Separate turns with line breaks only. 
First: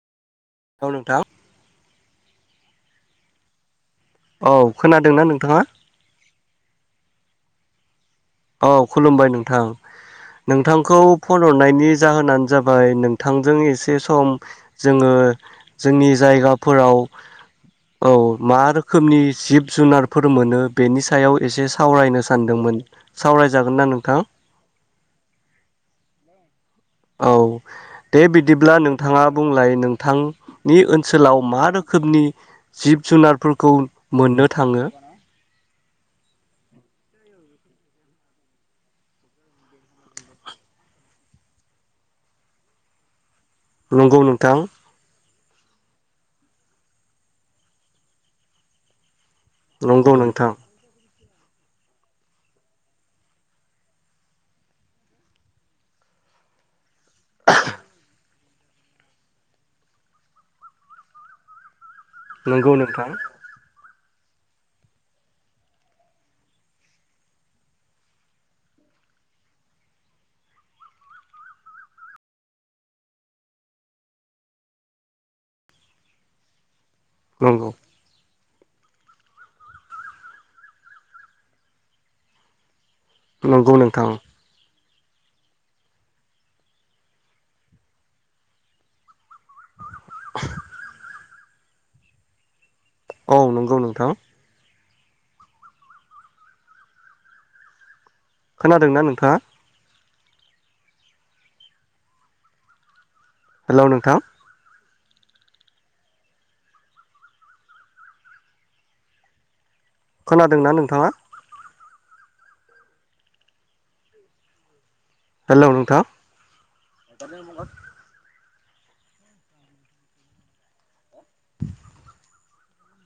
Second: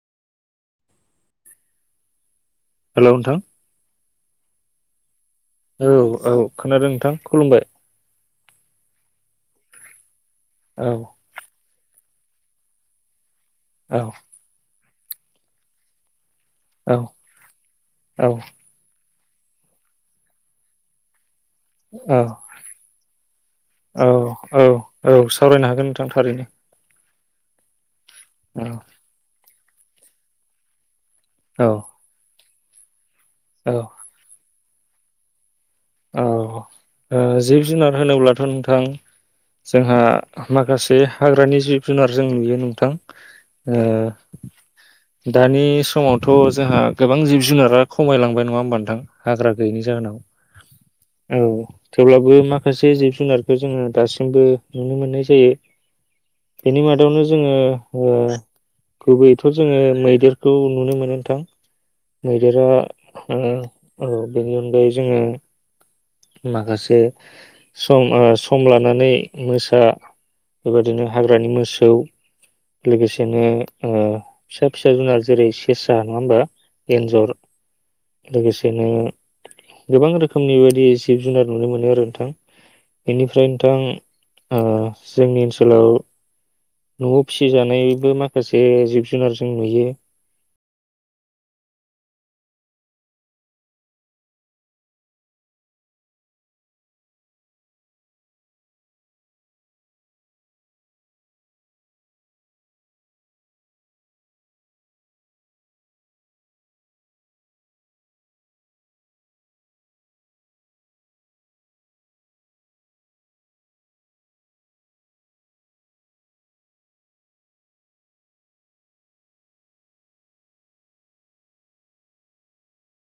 औ नोंथां।
हेलौ नोंथां।
औ खोनादों ना नों?
औ औ खोनादों नोंथां। खुलुमबाय।
औ खुलुमबाय नोंथां।
औ
नोंथांखौ फन हरनायनि जाहोनानो जाबाय नों थांजों एसे
औ
सम जोङो जोंनि जायगा फोराव
औ
औ मा रोखोमनि जिब जुनारफोर मोनो बेनि सायाव एसे
औ
सावरायनो सानदोंमोन सावरायजागोन ना
औ
नोंथां
औ औ सावरायनो हागोन नोंथां थारैनो
औ दे
औ
बिदिब्ला नोंथाङा बुंलाय नों थांनि ओ सोलाव मा
औ
रोखोमनि जिब जुनारफोरखौ
औ
मोननो थाङो
औ ओ जिब जुनार होनोब्लाथ' नोंथां जोंहा माखासे हाग्रानि जिब जुनार जों नुयो नोंथां ओ
नंगौ नोंथां
दानि समावथ' जोंहा गोबां जिब जुनारा खमायलांबाय नङा होमबा नोंथां? हाग्रा गैयैनि
नंगौ
जाहोनाव
नोंथां
औ थेवब्लाबो माखासे जिब जुनारखौ जोङो दासिमबो नुनो मोननाय जायो बेनि मादावनो जोङो ओ गुबैयैथ' जोङो मैदेरखौ नुनो मोनो नोंथां मैदेरा
नंगौ नोंथां
ओ औ बेनि अनगायै जोङो माखासे सम सम लानानै मोसा बेबादिनो हाग्रानि मोसौ लोगोसेनो ओ फिसा फिसा जुनार जेरै सेेरसा नङा होमबा? एनजर
नंगौ
लोगोसेनो गोबां रोखोमनि बायदि जिब जुनार नुनो मोनो आरो नोंथां बेनिफ्राय नोंथां ओ जोंनि ओनसोलाव नवाव फिसिजानायबो माखासे जिब जुनार जों नुयो।
औ नंगौ नोंथां खोनादोंना नोंथाङा? हेलौ नोंथां खोनादोंना नोंथाङा? हेलौ नोंथां।